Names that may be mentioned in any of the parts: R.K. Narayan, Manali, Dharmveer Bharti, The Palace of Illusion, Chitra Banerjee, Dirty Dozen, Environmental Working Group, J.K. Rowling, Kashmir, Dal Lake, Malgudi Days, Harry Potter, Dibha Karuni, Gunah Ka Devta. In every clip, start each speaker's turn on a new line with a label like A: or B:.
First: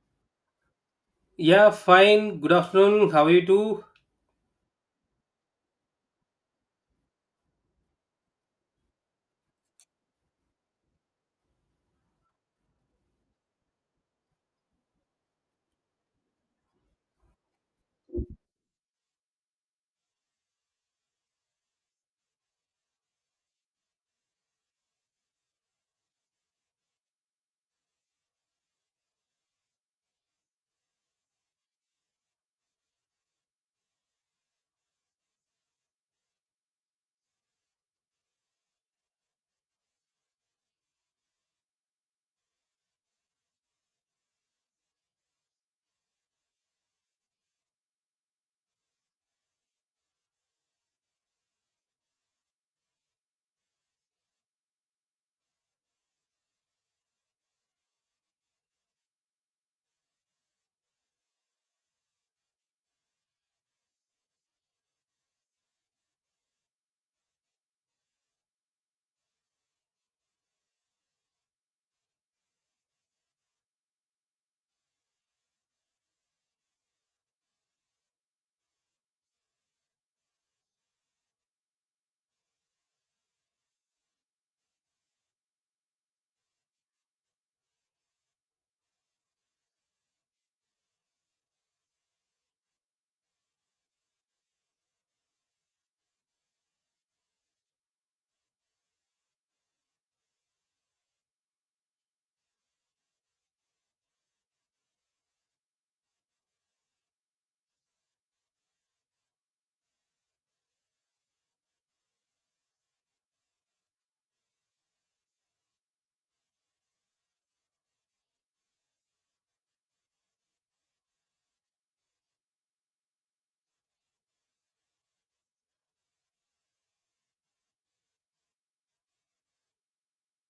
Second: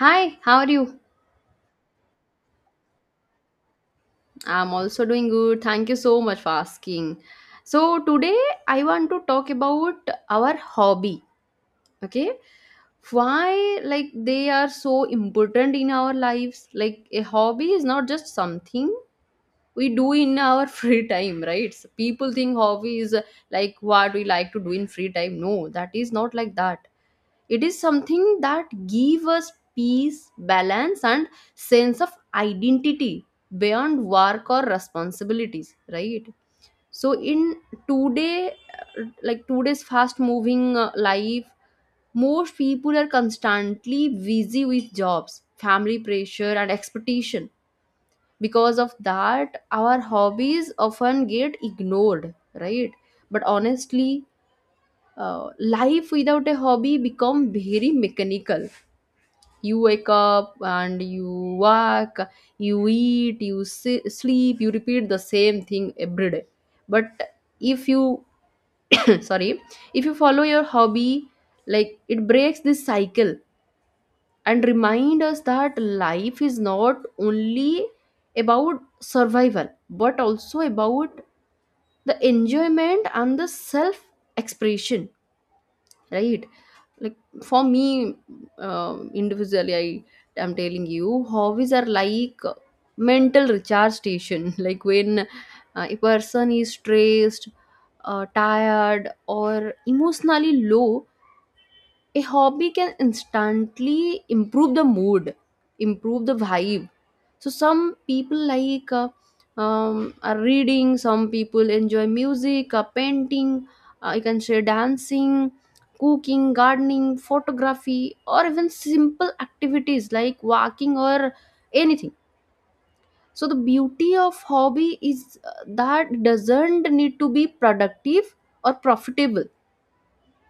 A: Hi, how are you?
B: Yeah, fine. Good afternoon. How are you too?
A: I'm also doing good. Thank you so much for asking. So, today I want to talk about our hobby. Okay. Why, like, they are so important in our lives. Like, a hobby is not just something we do in our free time, right? So people think hobby is like what we like to do in free time. No, that is not like that. It is something that give us peace, balance and sense of identity beyond work or responsibilities, right? So in today, like today's fast moving, life, most people are constantly busy with jobs, family pressure and expectation. Because of that, our hobbies often get ignored, right? But honestly, life without a hobby become very mechanical. You wake up and you work, you eat, you sleep, you repeat the same thing every day. But if you, sorry, if you follow your hobby, like it breaks this cycle and remind us that life is not only about survival but also about the enjoyment and the self expression, right? Like for me, uh, individually, I am telling you, hobbies are like mental recharge station. Like when, a person is stressed, tired or emotionally low, a hobby can instantly improve the mood, improve the vibe. So some people like, are reading, some people enjoy music, painting, you can say dancing, cooking, gardening, photography or even simple activities like walking or anything. So the beauty of hobby is, that doesn't need to be productive or profitable,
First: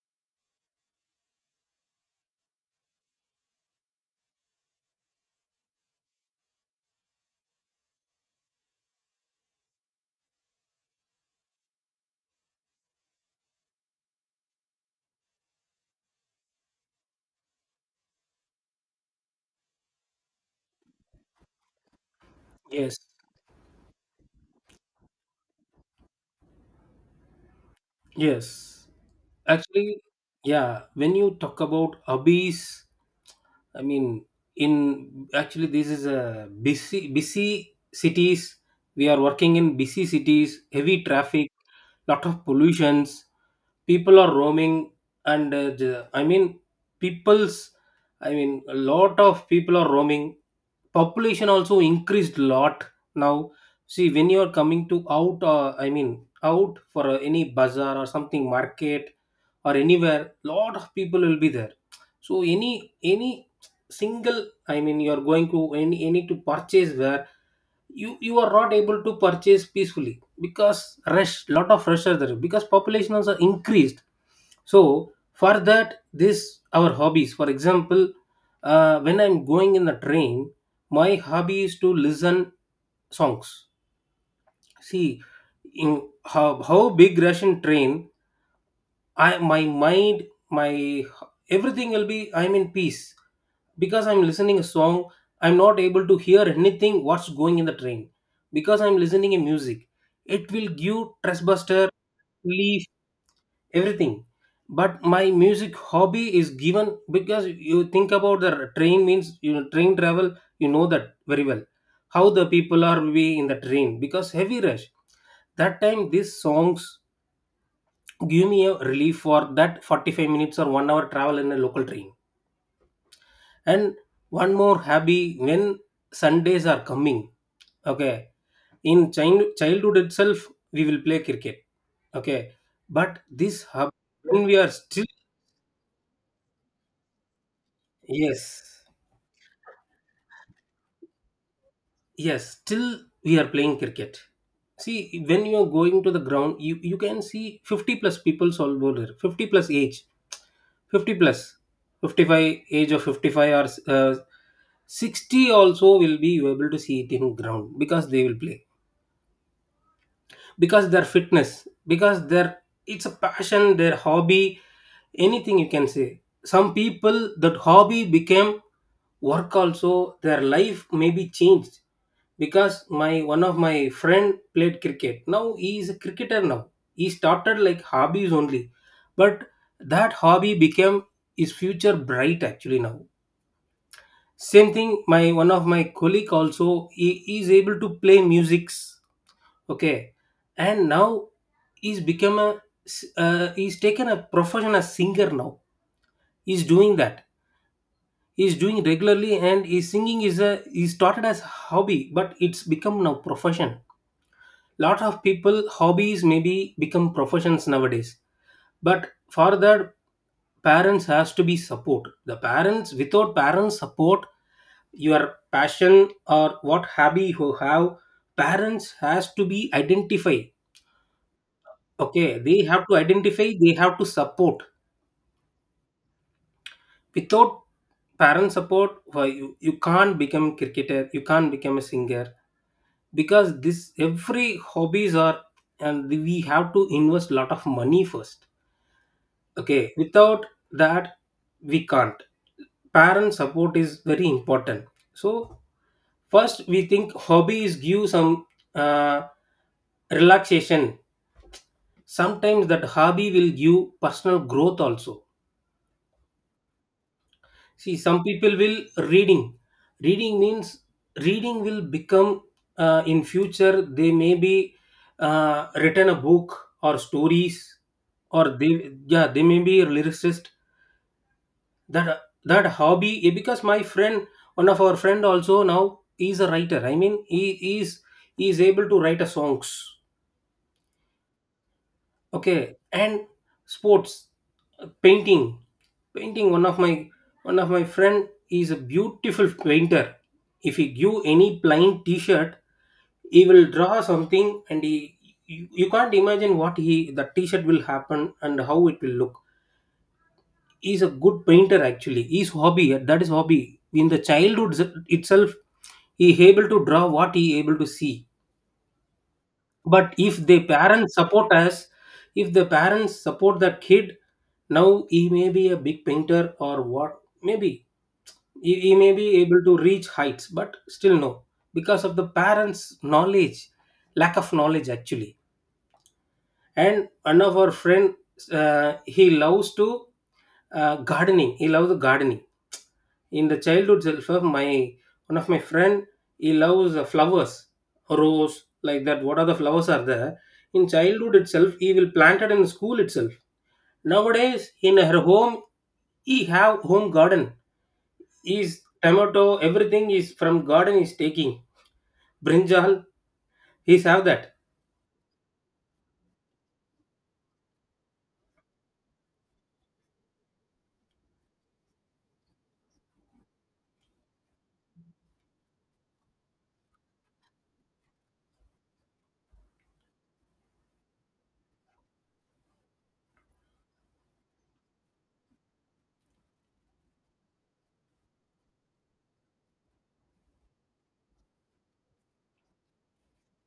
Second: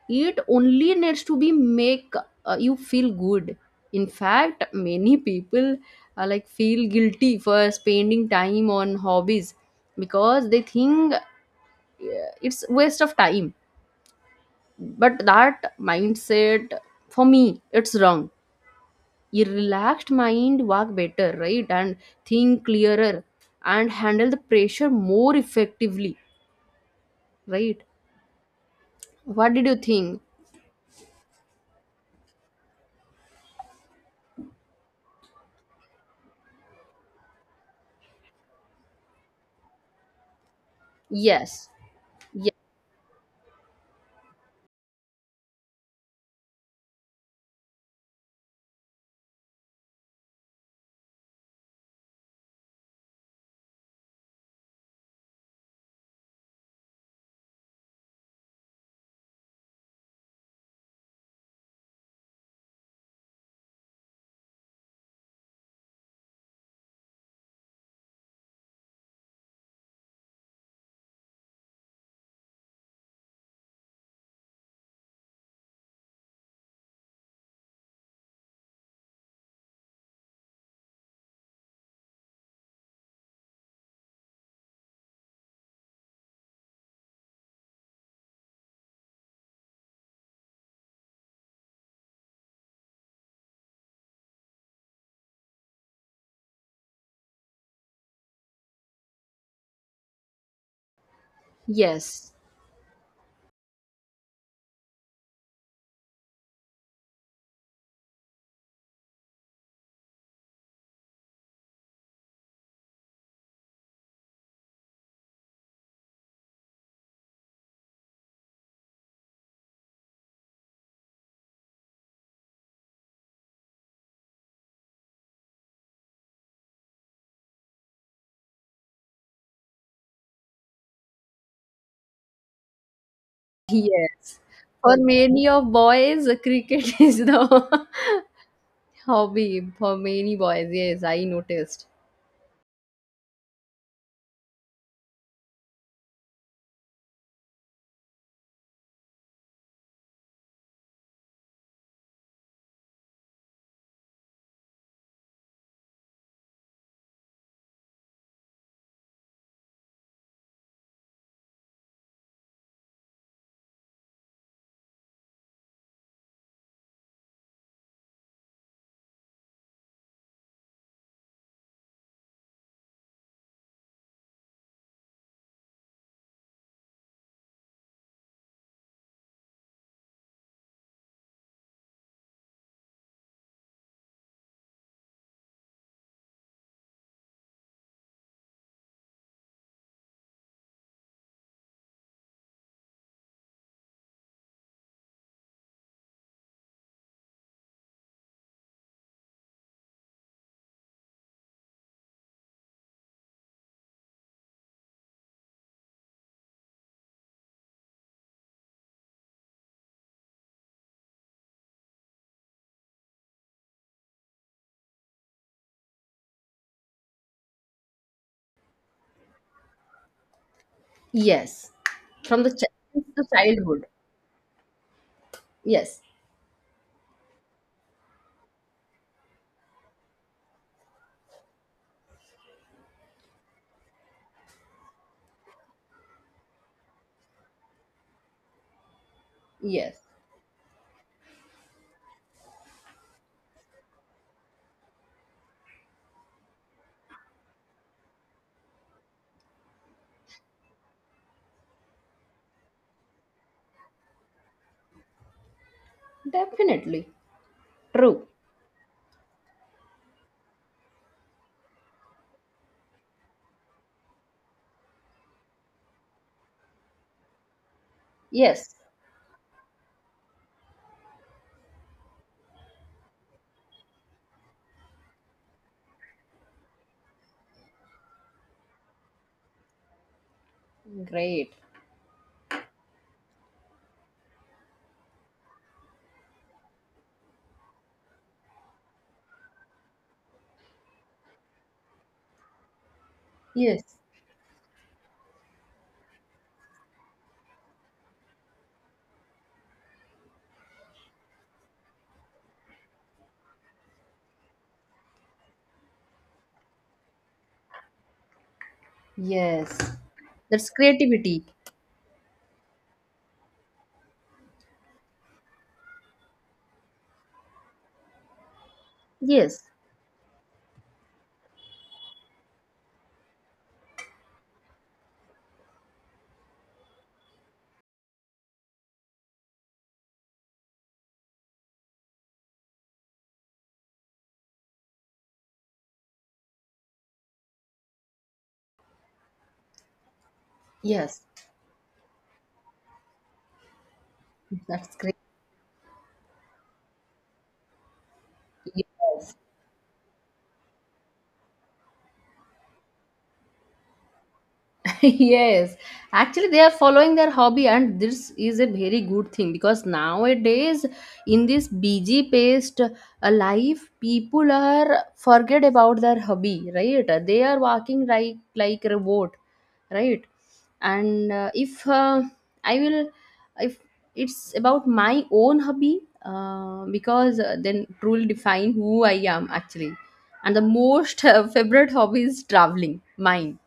A: it only needs to be make, you feel good. In fact, many people, like feel guilty for spending time on hobbies because they think, it's waste of time. But that mindset, for me, it's wrong. A relaxed mind work better, right, and think
B: Yes.
A: clearer and handle the pressure more effectively, right?
B: Yes.
A: What did you
B: Actually,
A: think?
B: yeah, when you talk about hobbies, I mean, in actually, this is a busy cities. We are working in busy cities, heavy traffic,
A: Yes.
B: lot of
A: Yes.
B: pollutions. People are roaming, and I mean, people's, I mean, a lot of people are roaming. Population also increased lot now. See, when you are coming to out, I mean, out for any bazaar or something market or anywhere, lot of people will be there, so any single, I mean, you're going to any to purchase, where you are not able to purchase peacefully because rush, lot of rush are there because population also increased. So for that, this our hobbies, for example, when I'm going in the train, my hobby is to listen songs. See, in how big russian train, I, my mind, my everything will be, I'm in peace because I'm listening a song. I'm not able to hear anything what's going in the train because I'm listening a music. It will give trustbuster,
A: Yes.
B: leaf, everything. But my music hobby is given because you think about the train means, you know, train travel. You know that very well, how the people are be in the train because heavy rush. That time these songs give me a relief for that 45 minutes or 1 hour travel in a local train. And one more hobby, when sundays are coming, okay, in childhood itself, we will play cricket, okay. But this hub,
A: Yes.
B: when we are
A: For
B: still,
A: many of boys, cricket is the
B: yes,
A: hobby. For many boys, yes, I noticed.
B: yes, still we are playing cricket. See, when you are going to the ground, you can see 50 plus people's all over there, 50 plus age, 50 plus, 55, age of 55 or 60 also will be you able to see it in ground because they will play, because their fitness, because their, it's a passion, their hobby, anything you can say. Some people, that hobby became work also. Their life may be changed, because my one of my friend played cricket, now he is a cricketer now. He started like hobbies only, but that hobby became his future bright actually now. Same thing, my one of my colleague also, he is able to play musics, okay. And now he's become a he's taken a professional singer now. He's doing that, he's doing regularly, and he's singing is a, he started as hobby, but it's become now profession. Lot of people hobbies maybe become professions nowadays. But for that, parents has to be support, the parents, without parents support your passion or what hobby you have, parents has to be identify,
A: Yes.
B: okay.
A: From the
B: They have to
A: the
B: identify, they
A: childhood.
B: have to support.
A: Yes.
B: Without parent support, why you can't become cricketer, you can't become a singer, because this every hobbies are, and we have to invest lot of money first, okay,
A: Yes.
B: without that we can't. Parent support is very important. So first we think hobbies give some uh, relaxation. Sometimes that hobby will give personal growth also.
A: Definitely.
B: See, some
A: True.
B: people will reading. Reading means reading will become, in future they may be written a book or stories, or they,
A: Yes.
B: yeah, they may be a lyricist. That that hobby, eh, because my friend, one of our friend also now is a writer, I mean, he is, he is able to write a songs,
A: Great.
B: okay. And sports, painting. Painting, one of my, one of my friend is a beautiful painter. If he give any plain t-shirt, he will
A: Yes.
B: draw something, and he, you can't imagine what he, the t-shirt will happen and how it will look. He's a good painter actually. His hobby, that is hobby, in the childhood itself, he able to draw what he able to see.
A: Yes.
B: But if the
A: That's
B: parents
A: creativity.
B: support us, if the parents support that kid, now he may be a big painter or what, maybe he may be able
A: Yes.
B: to reach heights, but still no, because of the parents knowledge, lack of knowledge actually. And one of our friend, he loves to gardening, he loves gardening. In the childhood self, my one of my friend, he loves flowers, rose, like that, what other flowers are there. In
A: Yes.
B: childhood itself, he will plant it in school itself. Nowadays
A: That's
B: in
A: great.
B: her home, he have home garden, is
A: Yes.
B: tomato, everything is from garden is taking, brinjal, he's have that.
A: Yes, actually they are following their hobby and this is a very good thing because nowadays, in this busy paced, life, people are forget about their hobby, right? They are walking like robot, right? And, if, I will if it's about my own hobby, because, then it will define who I am actually. And the most, favorite hobby is traveling, mine.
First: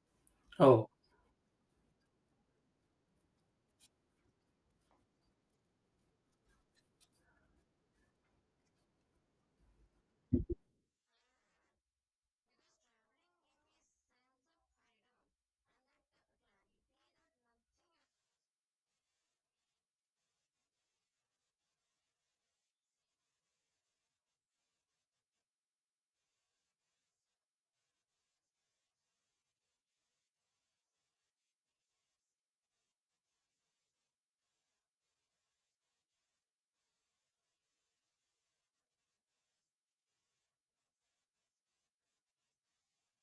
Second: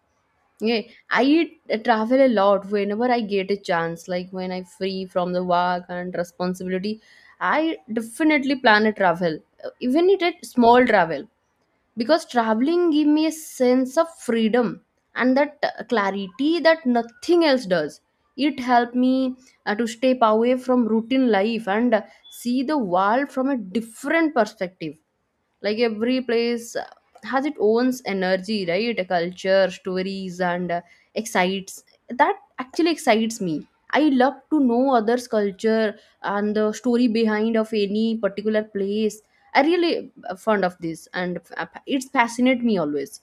A: Yeah,
B: Oh,
A: I travel a lot whenever I get a chance. Like when I free from the work and responsibility, I definitely plan a travel, even it a small travel, because traveling give me a sense of freedom and that, clarity that nothing else does. It helped me, to step away from routine life and, see the world from a different perspective. Like every place, has its own energy, right? A culture, stories and, excites, that actually excites me. I love to know others culture and the story behind of any particular place. I really, fond of this, and, it's fascinate me always.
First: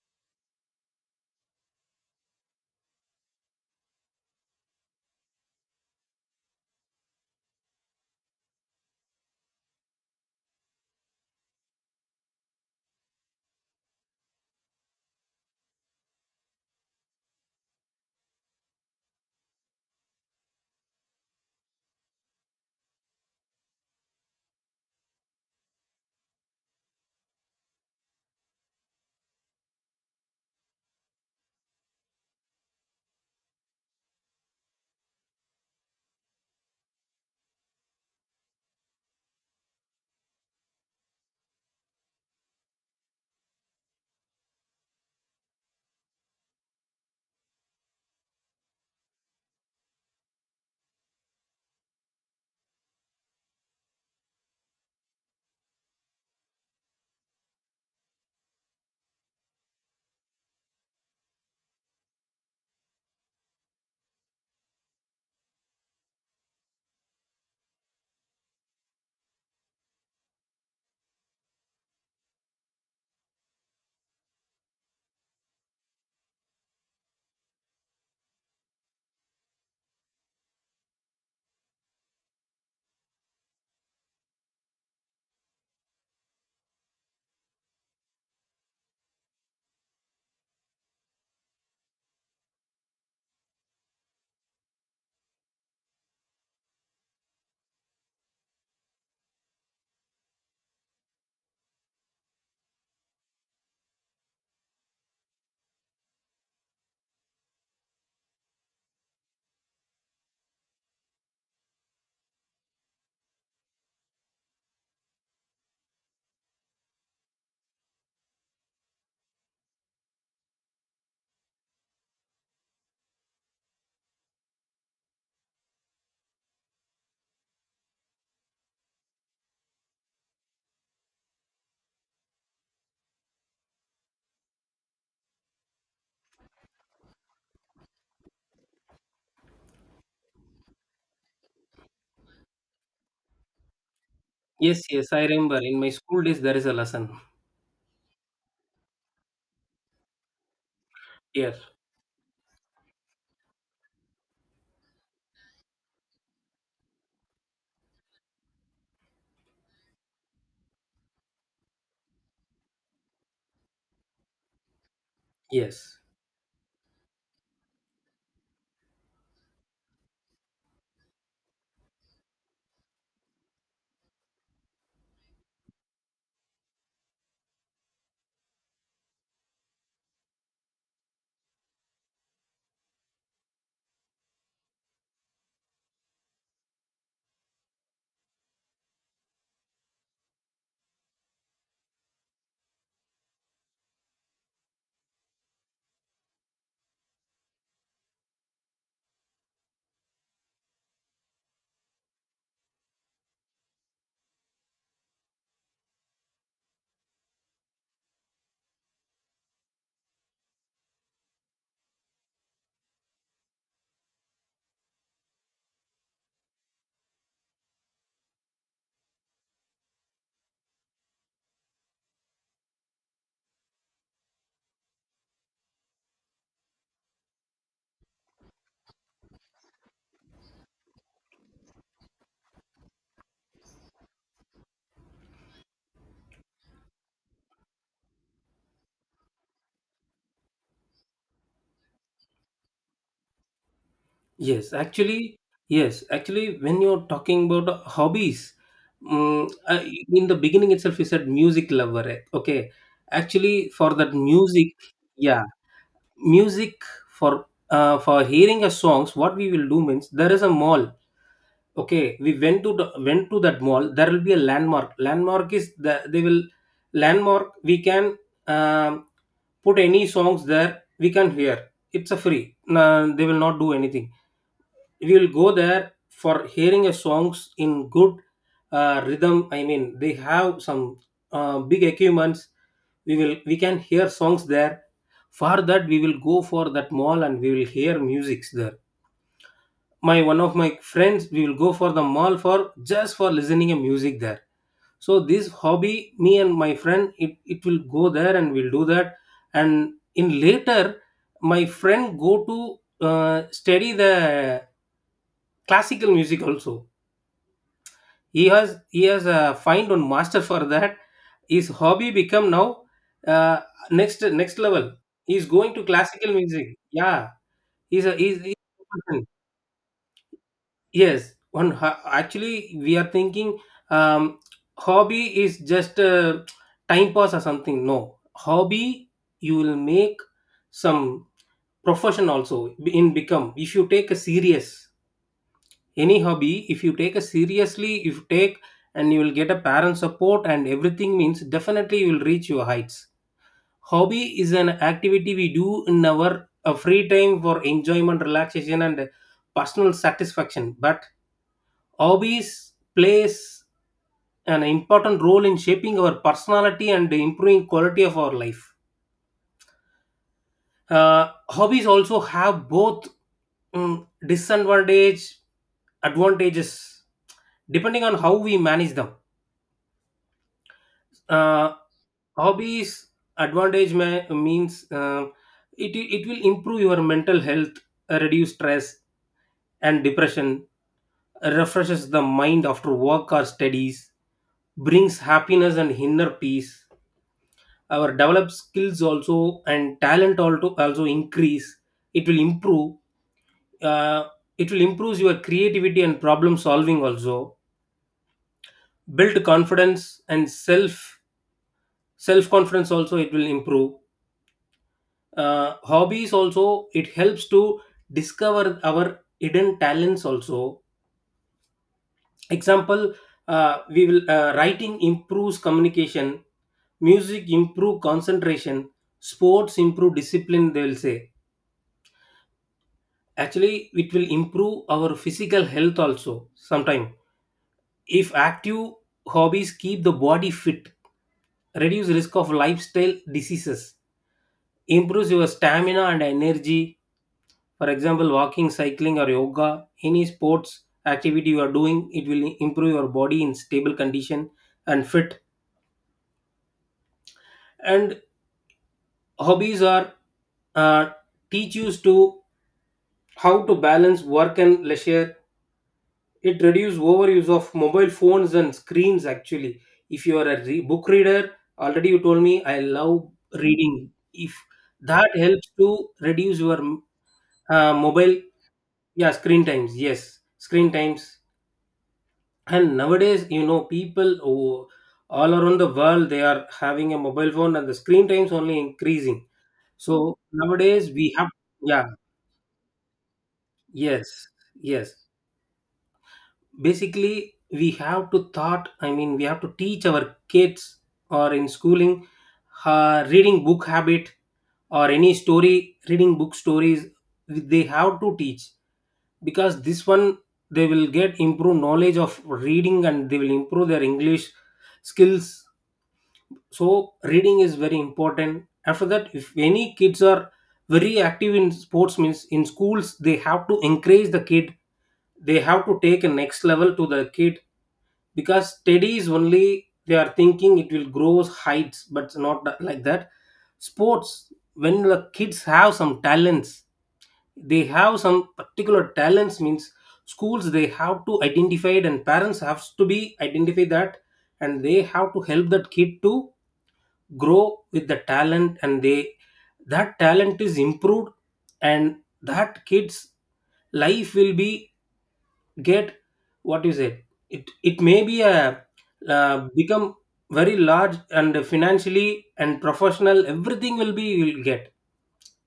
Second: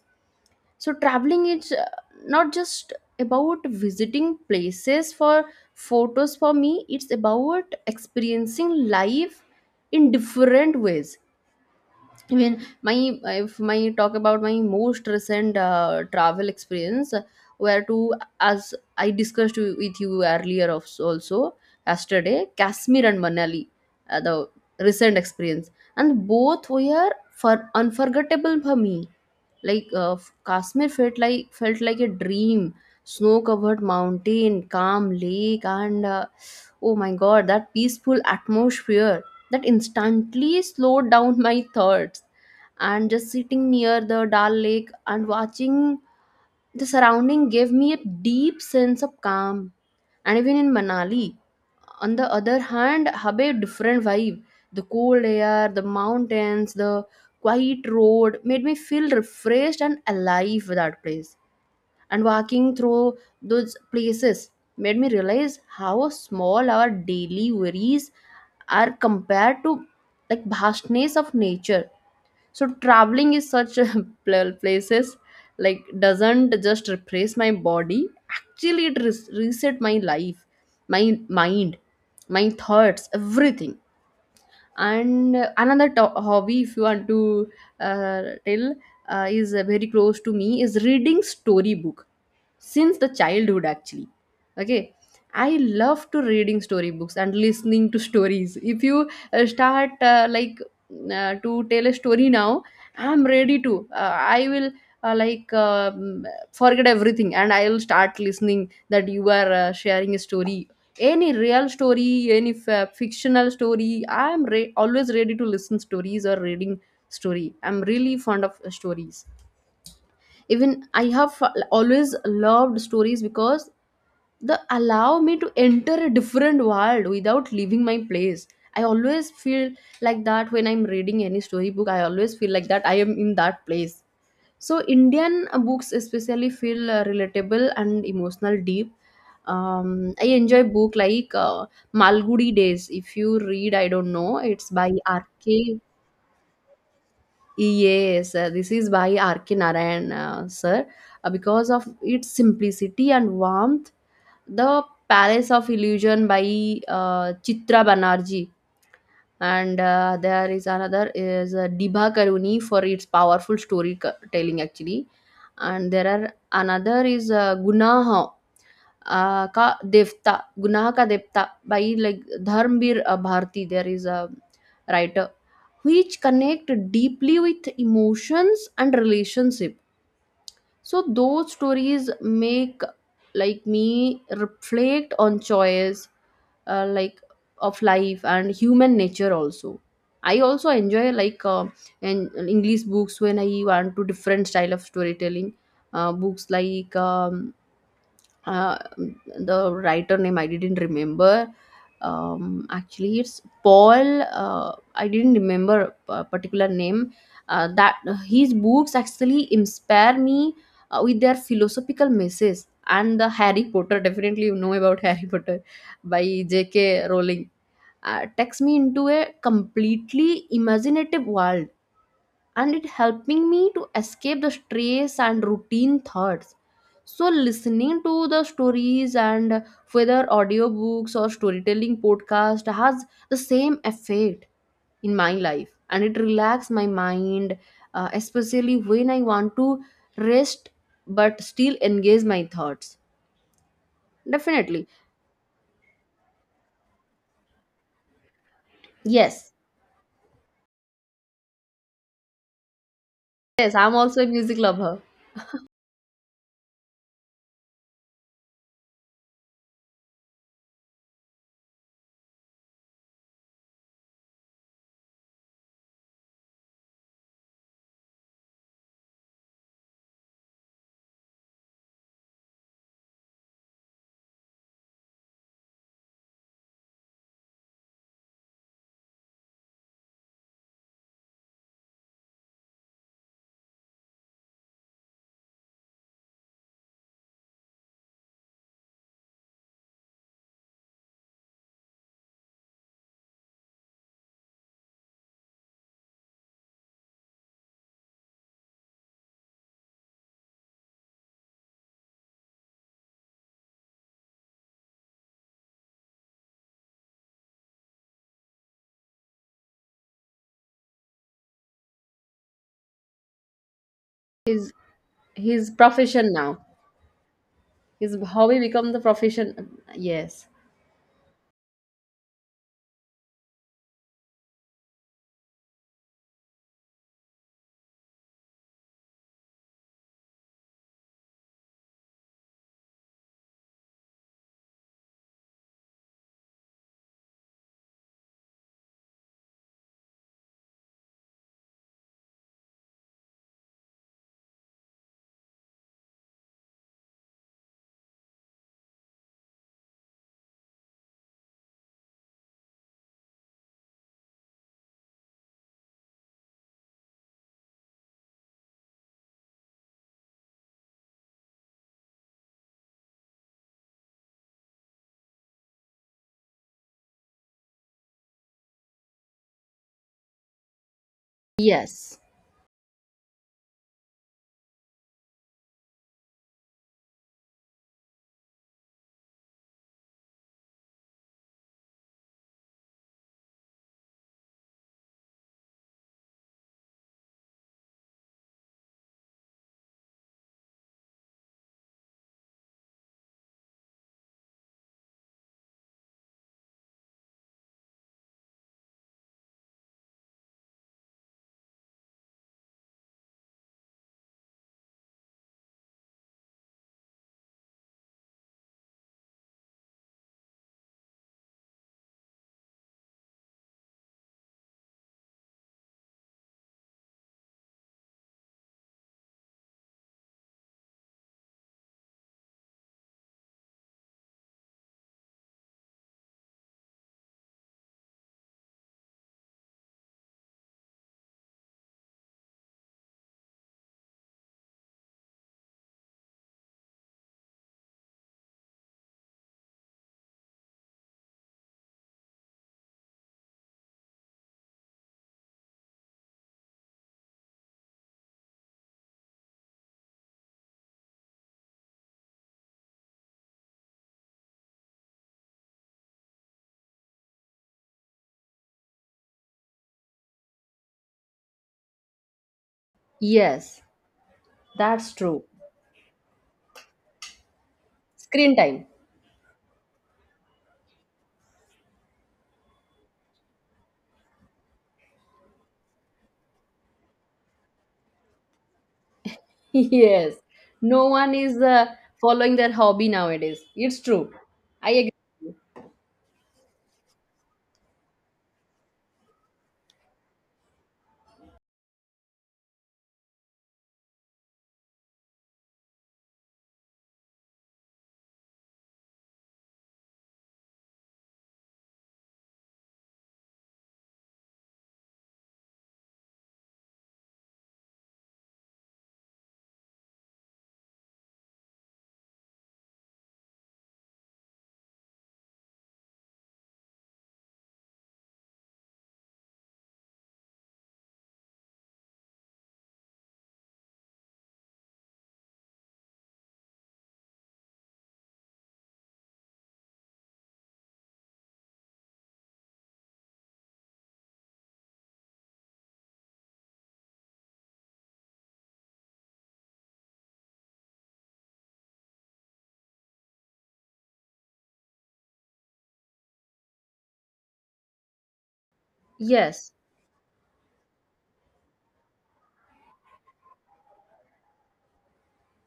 A: So traveling is, not just about visiting places for photos for me. It's about experiencing life in different ways. Even my if my talk about my most recent, travel experience, where to, as I discussed with you earlier of, also yesterday, Kashmir and Manali, the recent experience, and both were for unforgettable for me. Like, Kashmir felt like a dream. Snow covered mountain, calm lake and, oh my god, that peaceful atmosphere that instantly slowed down my thoughts. And just sitting near the Dal Lake and watching the surrounding gave me a deep sense of calm. And even in Manali, on the other hand, have a different vibe. The cold air, the mountains, the quiet road made me feel refreshed and alive with that place. And walking through those places made me realize how small our daily worries are compared to like vastness of nature. So traveling is such a places, like, doesn't just replace my body, actually it reset my life, my mind, my thoughts, everything. And, another hobby, if you want to, tell, is, very close to me, is reading storybook since the childhood actually. Okay, I love to reading storybooks and listening to stories. If you, start, like, to tell a story now, I'm ready to, I will like forget everything, and I will start listening that you are, sharing a story. Any real story, any fictional story, I'm always ready to listen stories or reading story. I'm really fond of, stories. Even I have always loved stories because they allow me to enter a different world without leaving my place. I always feel like that when I'm reading any storybook, I always feel like that I am in that place. So Indian, books especially feel, relatable and emotional deep. Um, I enjoy book like, Malgudi Days, if you read, I don't know, it's
B: yes,
A: by
B: yes, I remember
A: R.K.
B: in my school days there is a lesson.
A: Yes, this is by R.K. Narayan, sir.
B: Yes.
A: Because of its simplicity and warmth, The Palace of Illusion by, Chitra Banerjee, and, there is another is, Dibha Karuni, for its powerful storytelling actually. And
B: Yes.
A: there are another is, Gunaha ka devta, Gunah Ka Devta, by like Dharmveer, Bharti. There is a writer which connect deeply with emotions and relationship. So those stories make like me reflect on choice, like of life and human nature also. I also enjoy like, and English books when I want to different style of storytelling. Books like, uh, the writer name I didn't remember. Actually, it's Paul. I didn't remember a particular name. That his books actually inspire me, with their philosophical messages. And the Harry Potter, definitely you know about Harry Potter by J.K. Rowling. Takes me into a completely imaginative world, and it helping me to escape the stress and routine thoughts. So listening to the stories and whether audiobooks or storytelling podcast has the same effect in my life and it relax my mind, especially when I want to rest but still engage my thoughts,
B: Yes,
A: definitely.
B: actually, yes, actually, when you're talking about hobbies, um,
A: Yes.
B: uh, in the beginning itself, you said music lover, eh? Okay, actually,
A: Yes, I'm
B: for that
A: also a music
B: music,
A: lover.
B: yeah, music. For for hearing a songs, what we will do means, there is a mall. Okay, we went to the, went to that mall. There will be a landmark. Landmark is the, they will landmark. We can um, put any songs there. We can hear. It's a free, nah, they will not do anything. We will go there for hearing a songs in good rhythm, I mean, they have some big equipments. We will we can hear songs there. For that, we will go for that mall and we will hear musics there. My one of my friends, we will go for the mall for just for listening a music there. So this hobby, me and my friend, it will go there and we'll do that. And in later, my friend go to study the classical music also. He has find one master for that. His hobby become now uh, next
A: his
B: level. He's
A: his
B: going to classical
A: profession now.
B: music, yeah.
A: His
B: He's,
A: hobby
B: he's a
A: become the
B: person.
A: profession. Yes.
B: Yes. One ho-, actually, we are thinking um, hobby is just time pass or something. No, hobby, you will make some profession also in become, if you take a serious, any hobby if you take a seriously, if you take, and you will get a parent support and everything means, definitely you will reach your heights. Hobby is an activity we do in our free time for enjoyment, relaxation and personal satisfaction. But hobbies plays an important role in shaping our personality and improving quality of our life. Hobbies also have both, mm, disadvantage, advantages depending on how we manage them. uh,
A: Yes.
B: Hobbies advantage, ma- means, it will improve your mental health, reduce stress and depression, refreshes the mind after work or studies, brings happiness and inner peace. Our develop skills also, and talent also, also increase. It will improve uh, your creativity and problem solving also, build confidence, and self, self confidence also it will improve. Hobbies also it helps to discover our hidden talents also. Example, we will writing improves communication, music improve concentration, sports improve discipline, they will say. Actually it will improve our physical health also, sometime, if active hobbies keep the body fit, reduce risk of lifestyle diseases, improves your stamina and energy. For example, walking, cycling or yoga, any sports activity you are doing, it will improve your body in stable condition and fit. And hobbies are, uh, teach you to how to balance work and leisure. It reduce overuse of mobile phones and screens actually. If you are a book reader, already you told me, I love
A: Yes,
B: reading. If
A: that's
B: that
A: true.
B: helps to reduce your mobile,
A: Screen time.
B: yeah, screen times, yes, screen times. And nowadays you know, people who all around the world, they are having a mobile phone and the screen times only increasing. So
A: Yes. No
B: nowadays
A: one
B: we have,
A: is,
B: yeah,
A: following their hobby nowadays. It's true.
B: yes,
A: I agree.
B: yes. Basically, we have to thought, I mean, we have to teach our kids or in schooling, reading book habit, or any story reading book stories, they have to teach. Because this one, they will get improved knowledge of reading and they will improve their english skills. So reading is very important. After that, if any kids are very active in sports means, in schools they have to encourage the kid, they have to take a next level to the kid. Because study is only they are thinking it will grow heights, but not that- like that. Sports, when the kids have some talents, they have some particular talents means, schools they have to identify it, and parents have to be identify that, and they have to help that kid to grow with the talent, and they, that talent is improved, and that kids life will be get, what you said, it may be a
A: Yes,
B: become very large, and financially and professional, everything will be you will get.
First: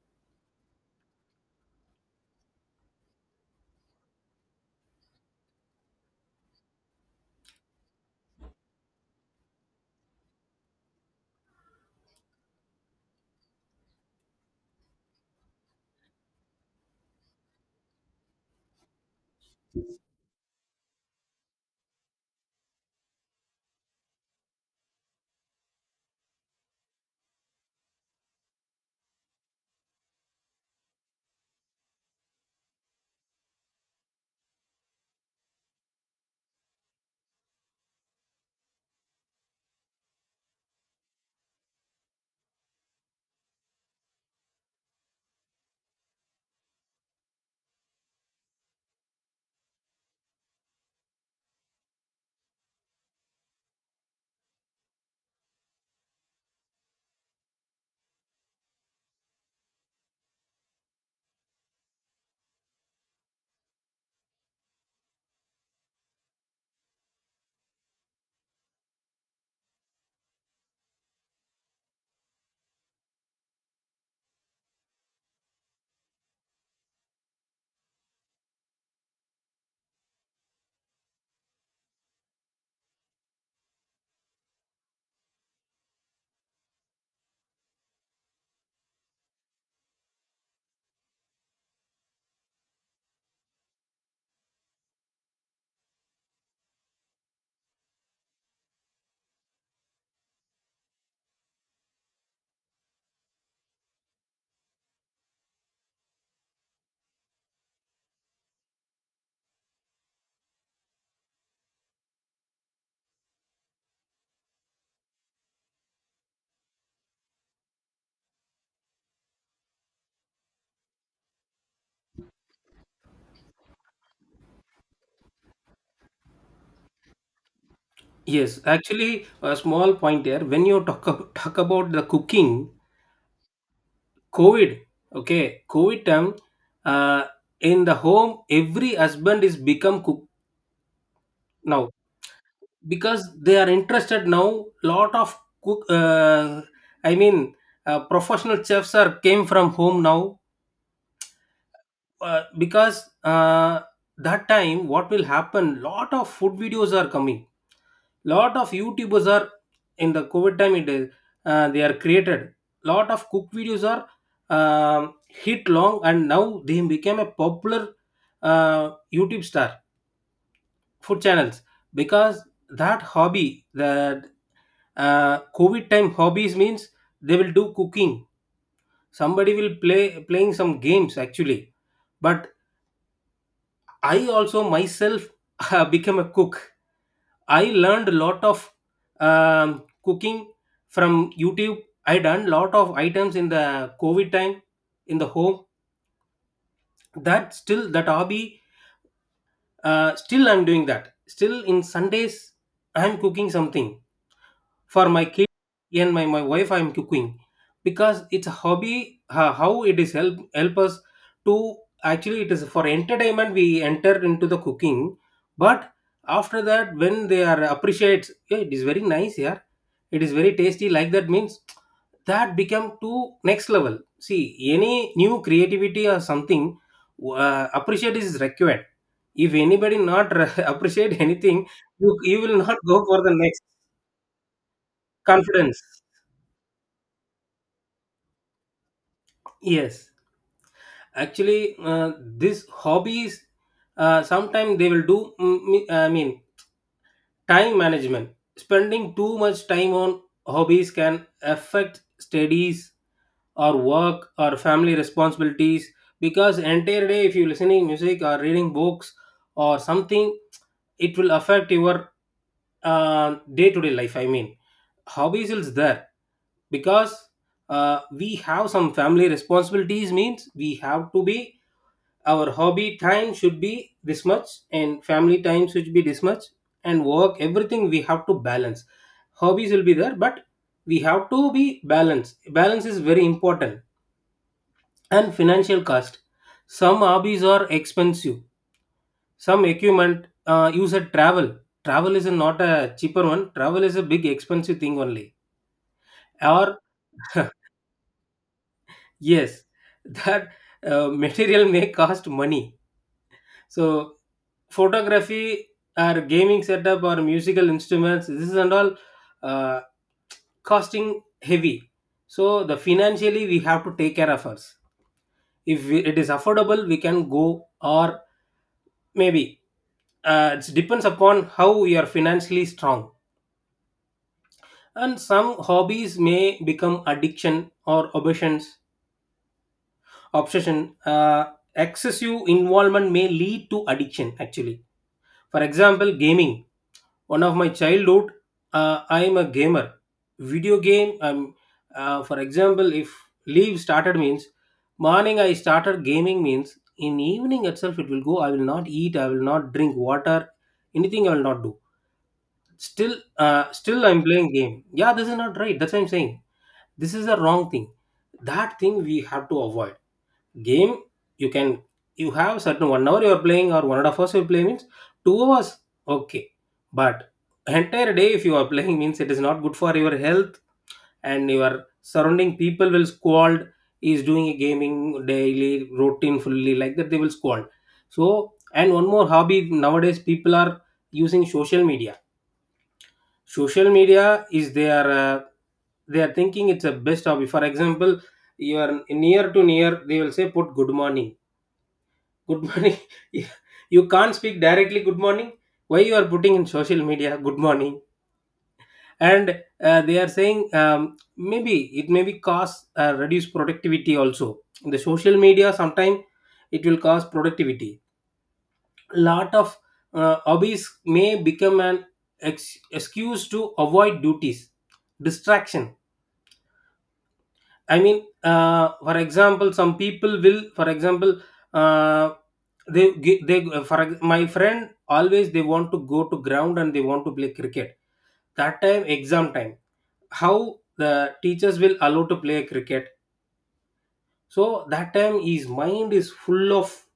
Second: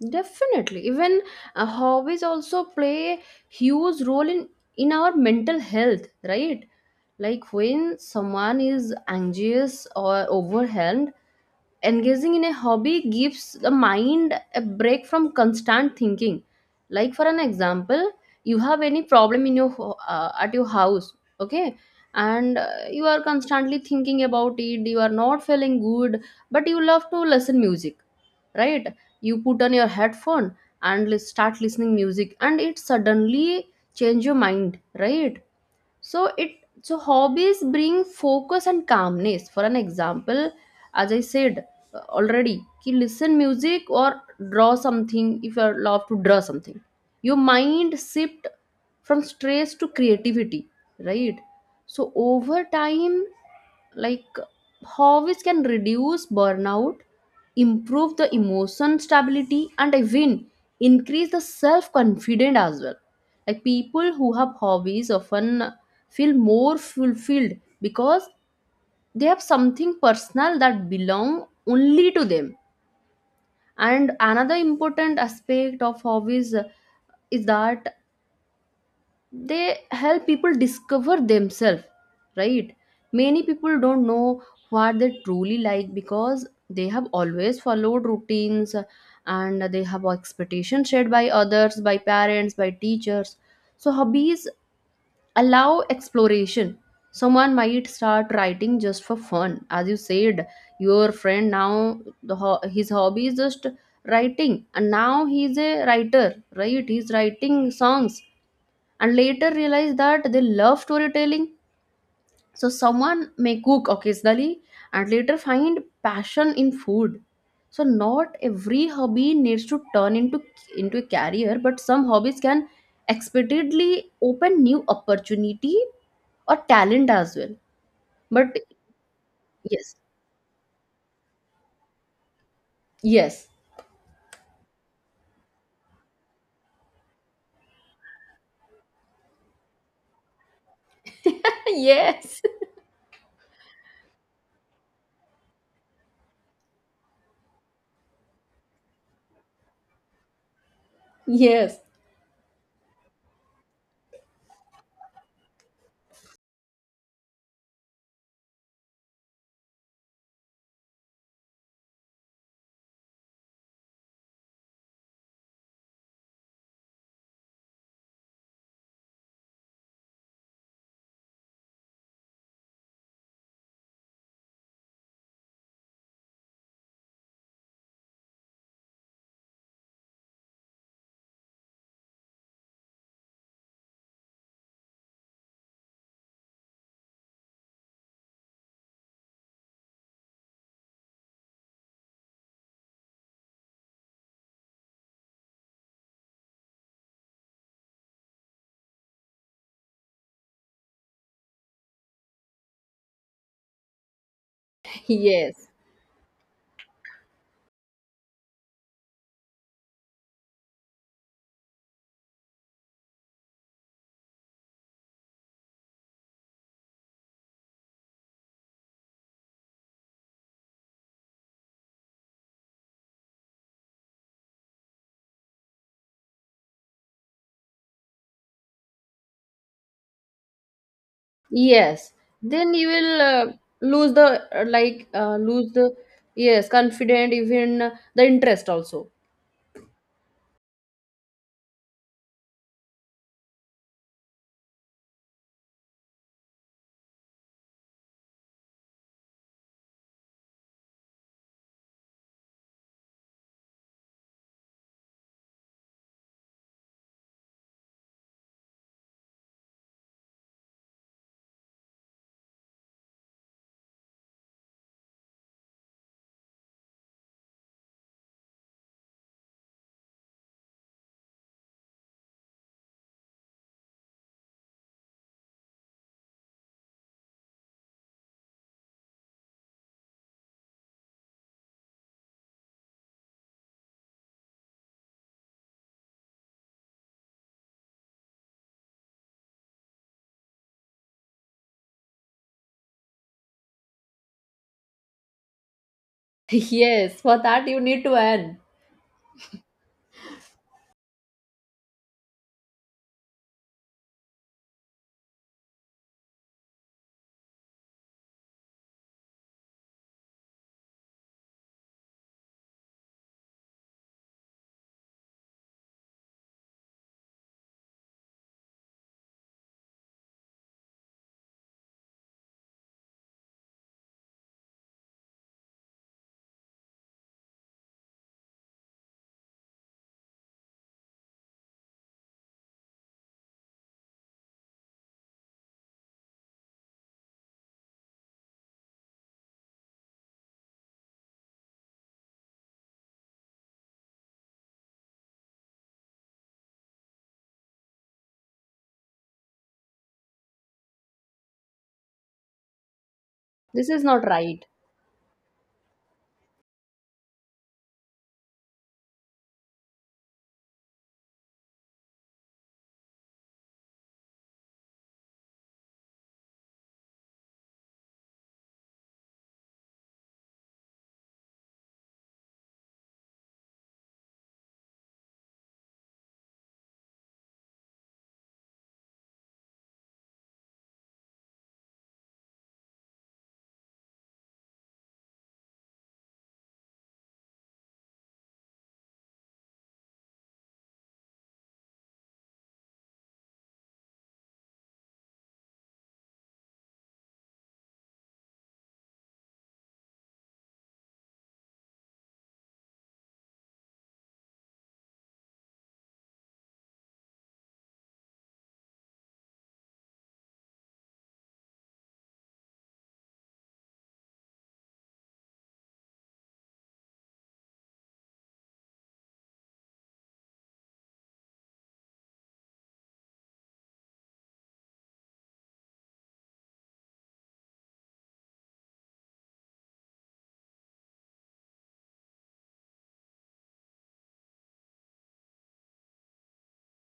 A: definitely. Even, hobbies also play huge role in our mental health, right? Like when someone is anxious or overwhelmed, engaging in a hobby gives the mind a break from constant thinking. Like for an example, you have any problem in your at your house, okay, and, you are constantly thinking about it, you are not feeling good, but you love to listen music, right? You put on your headphone and start listening music, and it suddenly change your mind, right? So it, so hobbies bring focus and calmness. For an example, as I said, already, ki, listen music or draw something, if you love to draw something, your mind shift from stress to creativity, right? So over time, like, hobbies can reduce burnout, improve the emotion stability and even increase the self confidence as well. Like people who have hobbies often feel more fulfilled because they have something personal that belong only to them. And another important aspect of hobbies is that they help people discover themselves, right? Many people don't know what they truly like because they have always followed routines and they have expectations shared by others, by parents, by teachers. So hobbies allow exploration. Someone might start writing just for fun, as you said, your friend now, the his hobby is just writing and now he's a writer, right, he's writing songs, and later realize that they love storytelling. So someone may cook occasionally and later find passion in food. So not every hobby needs to turn into a career, but some hobbies can expectedly open new opportunity or talent as well.
B: Yes,
A: But
B: actually a small
A: yes.
B: point here, when you talk ab-, talk about the cooking,
A: Yes.
B: covid, okay, covid time, uh, in the home every husband is become cook now,
A: Yes,
B: because they are interested now, lot of cook, I mean, professional chefs are came from home now.
A: yes,
B: Because that time what will happen, lot of food videos are coming, lot of YouTubers are in the COVID time it is, they are created lot of cook videos are hit long, and now they became a popular uh, YouTube star food channels. Because that hobby, the COVID time hobbies means they will do cooking, somebody will play, playing some games actually. But I also myself became a cook. I learned a lot of cooking from YouTube. I done lot of items in the COVID time, in the home. That still that hobby, still I'm doing that, still in Sundays I'm cooking something for my kid.
A: yes.
B: And my wife I'm cooking, because it's a hobby. How it is help, help us to, actually it is for entertainment we enter into the cooking. But after that when they are appreciates, "Hey, it is very nice here, it is very tasty," like that means that become to next level, see. Any new creativity or something, appreciate is required. If anybody not appreciate anything,
A: Yes,
B: you will
A: then
B: not
A: you
B: go
A: will,
B: for the next.
A: lose the,
B: Confidence.
A: yes, confident, even, the interest also.
B: Yes, actually, this hobbies sometimes they will do. I mean, time management. Spending too much time on hobbies can affect studies or work or family responsibilities, because entire day if you're listening music or reading books or something, it will affect your day to day life. I mean, hobbies is there because we have some family responsibilities, means we have to be, our hobby time should be this much and family time should be this much, and work, everything we have to balance. Hobbies will be there, but we have to be balanced, balance is very important. And financial cost, some hobbies are expensive, some equipment. You said travel. Travel is not a cheaper one, travel is a big expensive thing only. Or
A: Yes, for that you need to earn.
B: yes, that material may cost money. So photography or gaming setup or musical instruments, this is and all, uh, costing heavy. So the financially we have to take care of us, if we, it is affordable we can go, or maybe it depends upon how we are financially strong. And some hobbies may become addiction or obsessions, obsession. uh, Excessive involvement may lead to addiction actually. For example, gaming. One of my childhood, I am a gamer. Video game, for example, if leave started means morning I started gaming means in evening itself it will go, I will not eat, I will not drink water, anything I will not do. Still uh,
A: This
B: still
A: is
B: I'm
A: not
B: playing
A: right.
B: game. Yeah, this is not right, that's what I'm saying. This is a wrong thing, that thing we have to avoid. Game you can, you have certain 1 hour you're playing, or 1.5 hours you're playing means 2 hours, okay. But entire day if you are playing means it is not good for your health, and your surrounding people will scold, is doing a gaming daily routine fully like that, they will scold. So, and one more hobby nowadays people are using social media. Social media is their, they are thinking it's a best hobby. For example, you are near to near, they will say put good morning, good morning. You can't speak directly good morning, why you are putting in social media good morning? And they are saying, maybe it may be cause reduce productivity also. The social media sometimes it will cause productivity. Lot of hobbies may become an excuse to avoid duties, distraction. I mean, for example, some people will, for example, uh, they gi- they for ex- my friend always they want to go to ground and they want to play cricket. That time exam time, how the teachers will allow to play cricket. So that time his mind is full of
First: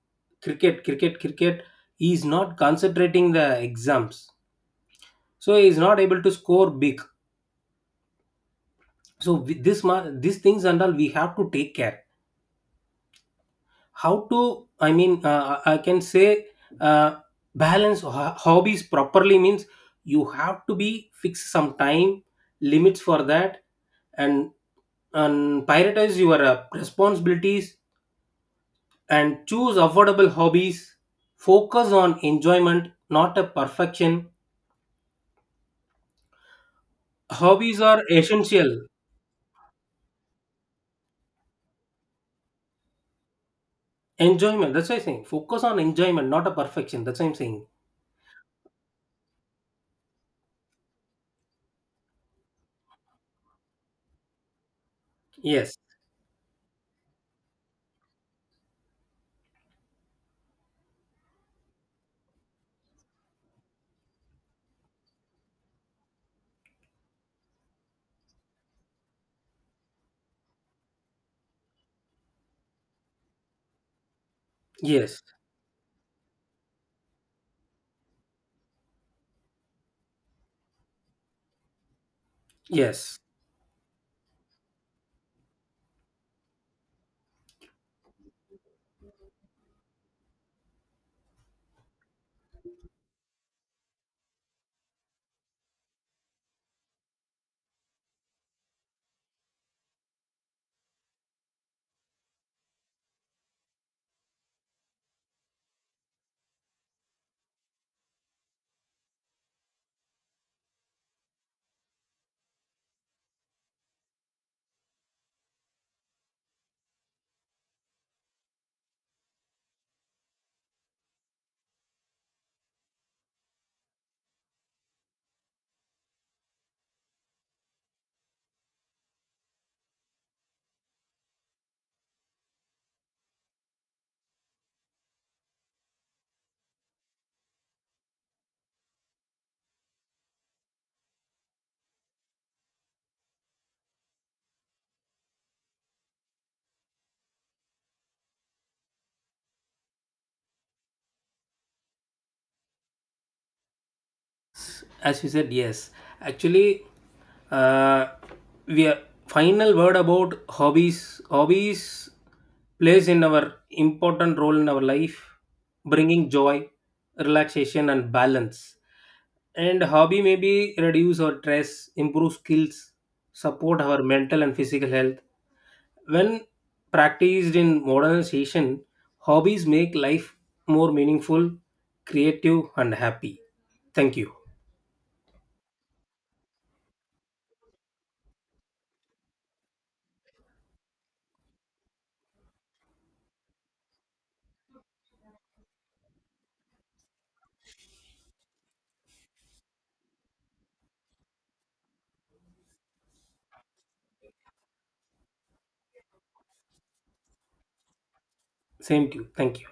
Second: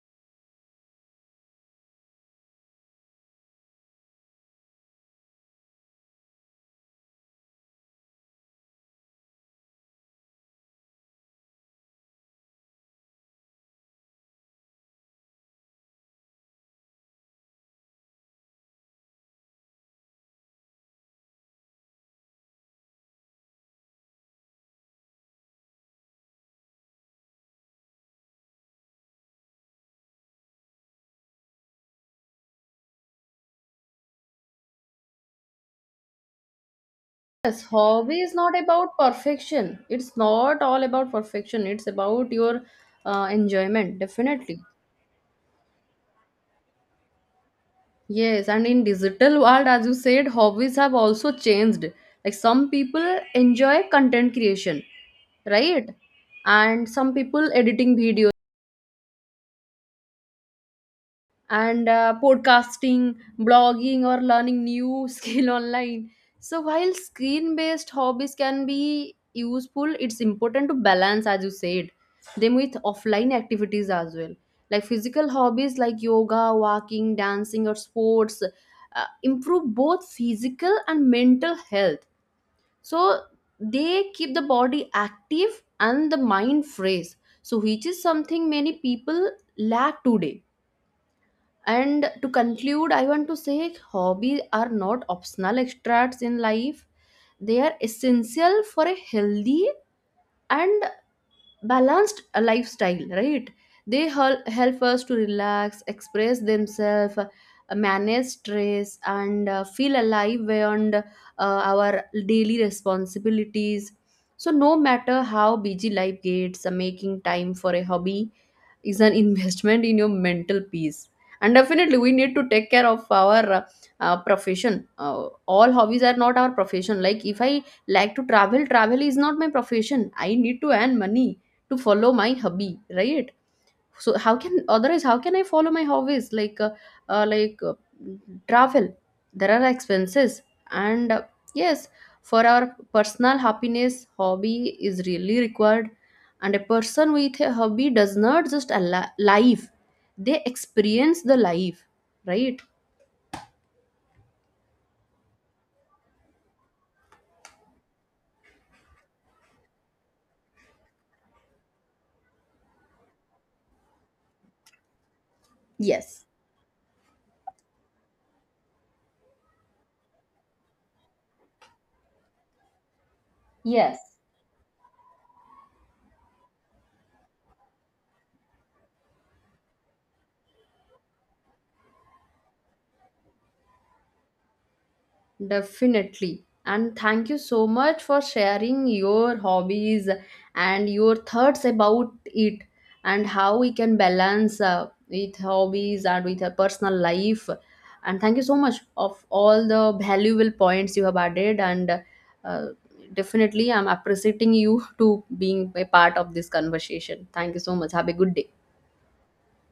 B: cricket, cricket, cricket. He is not concentrating the exams, so he is not able to score big. So with this these things and all we have to take care, how to, I mean, I can say uh, balance hobbies properly means you have to be fix some time limits for that. And prioritize your responsibilities, and choose affordable hobbies, focus on enjoyment, not a perfection.
A: Yes,
B: Hobbies are
A: hobby is not
B: essential.
A: about perfection. It's not all about perfection. It's about your, enjoyment, definitely.
B: Enjoyment, that's what I'm saying, focus on enjoyment, not a perfection, that's what I'm saying.
A: Yes, and in digital world, as you said, hobbies have also changed. Like some people enjoy content creation,
B: Yes.
A: right? And some people editing videos and, podcasting, blogging, or learning new skill online. So, while screen based hobbies can be useful, it's important to balance, as you said, them with offline activities as well. Like
B: Yes.
A: physical hobbies like yoga, walking, dancing, or sports, improve both physical and mental health.
B: Yes,
A: So, they keep the body active and the mind fresh. So, which is something many people lack today. And to conclude, I want to say hobbies are not optional extras in life. They are essential for a healthy and balanced, lifestyle, right? They help us to relax, express themselves, manage stress and, feel alive beyond, our daily responsibilities. So no matter how busy life gets, making time for a hobby is an investment in your mental peace. And definitely we need to take care of our, profession. All hobbies are not our profession. Like, if I like to travel, travel is not my profession, I need to earn money to follow my hobby, right? So how can otherwise how can I follow my hobbies like, uh, like uh, travel? There are expenses. And, yes, for our personal happiness, hobby is really required. And a person with a hobby does not just alive, they experience the life, right?
B: as you said. Yes, actually, uh, we are, final word about hobbies. Hobbies plays in our, important role in our life,
A: Yes.
B: bringing joy, relaxation and balance. And hobby maybe reduce our stress, improve skills, support
A: Yes.
B: our mental and physical health. When practiced in modernization, hobbies make life more meaningful, creative and happy. Thank you.
A: Definitely. And thank you so much for sharing your hobbies and your thoughts about it, and how we can balance, with hobbies and with a personal life. And thank you so much of all the valuable points you have added. And, uh, definitely, I'm appreciating you to being a part of this conversation. Thank you so much. Have a good day.
B: Same to you. Thank you.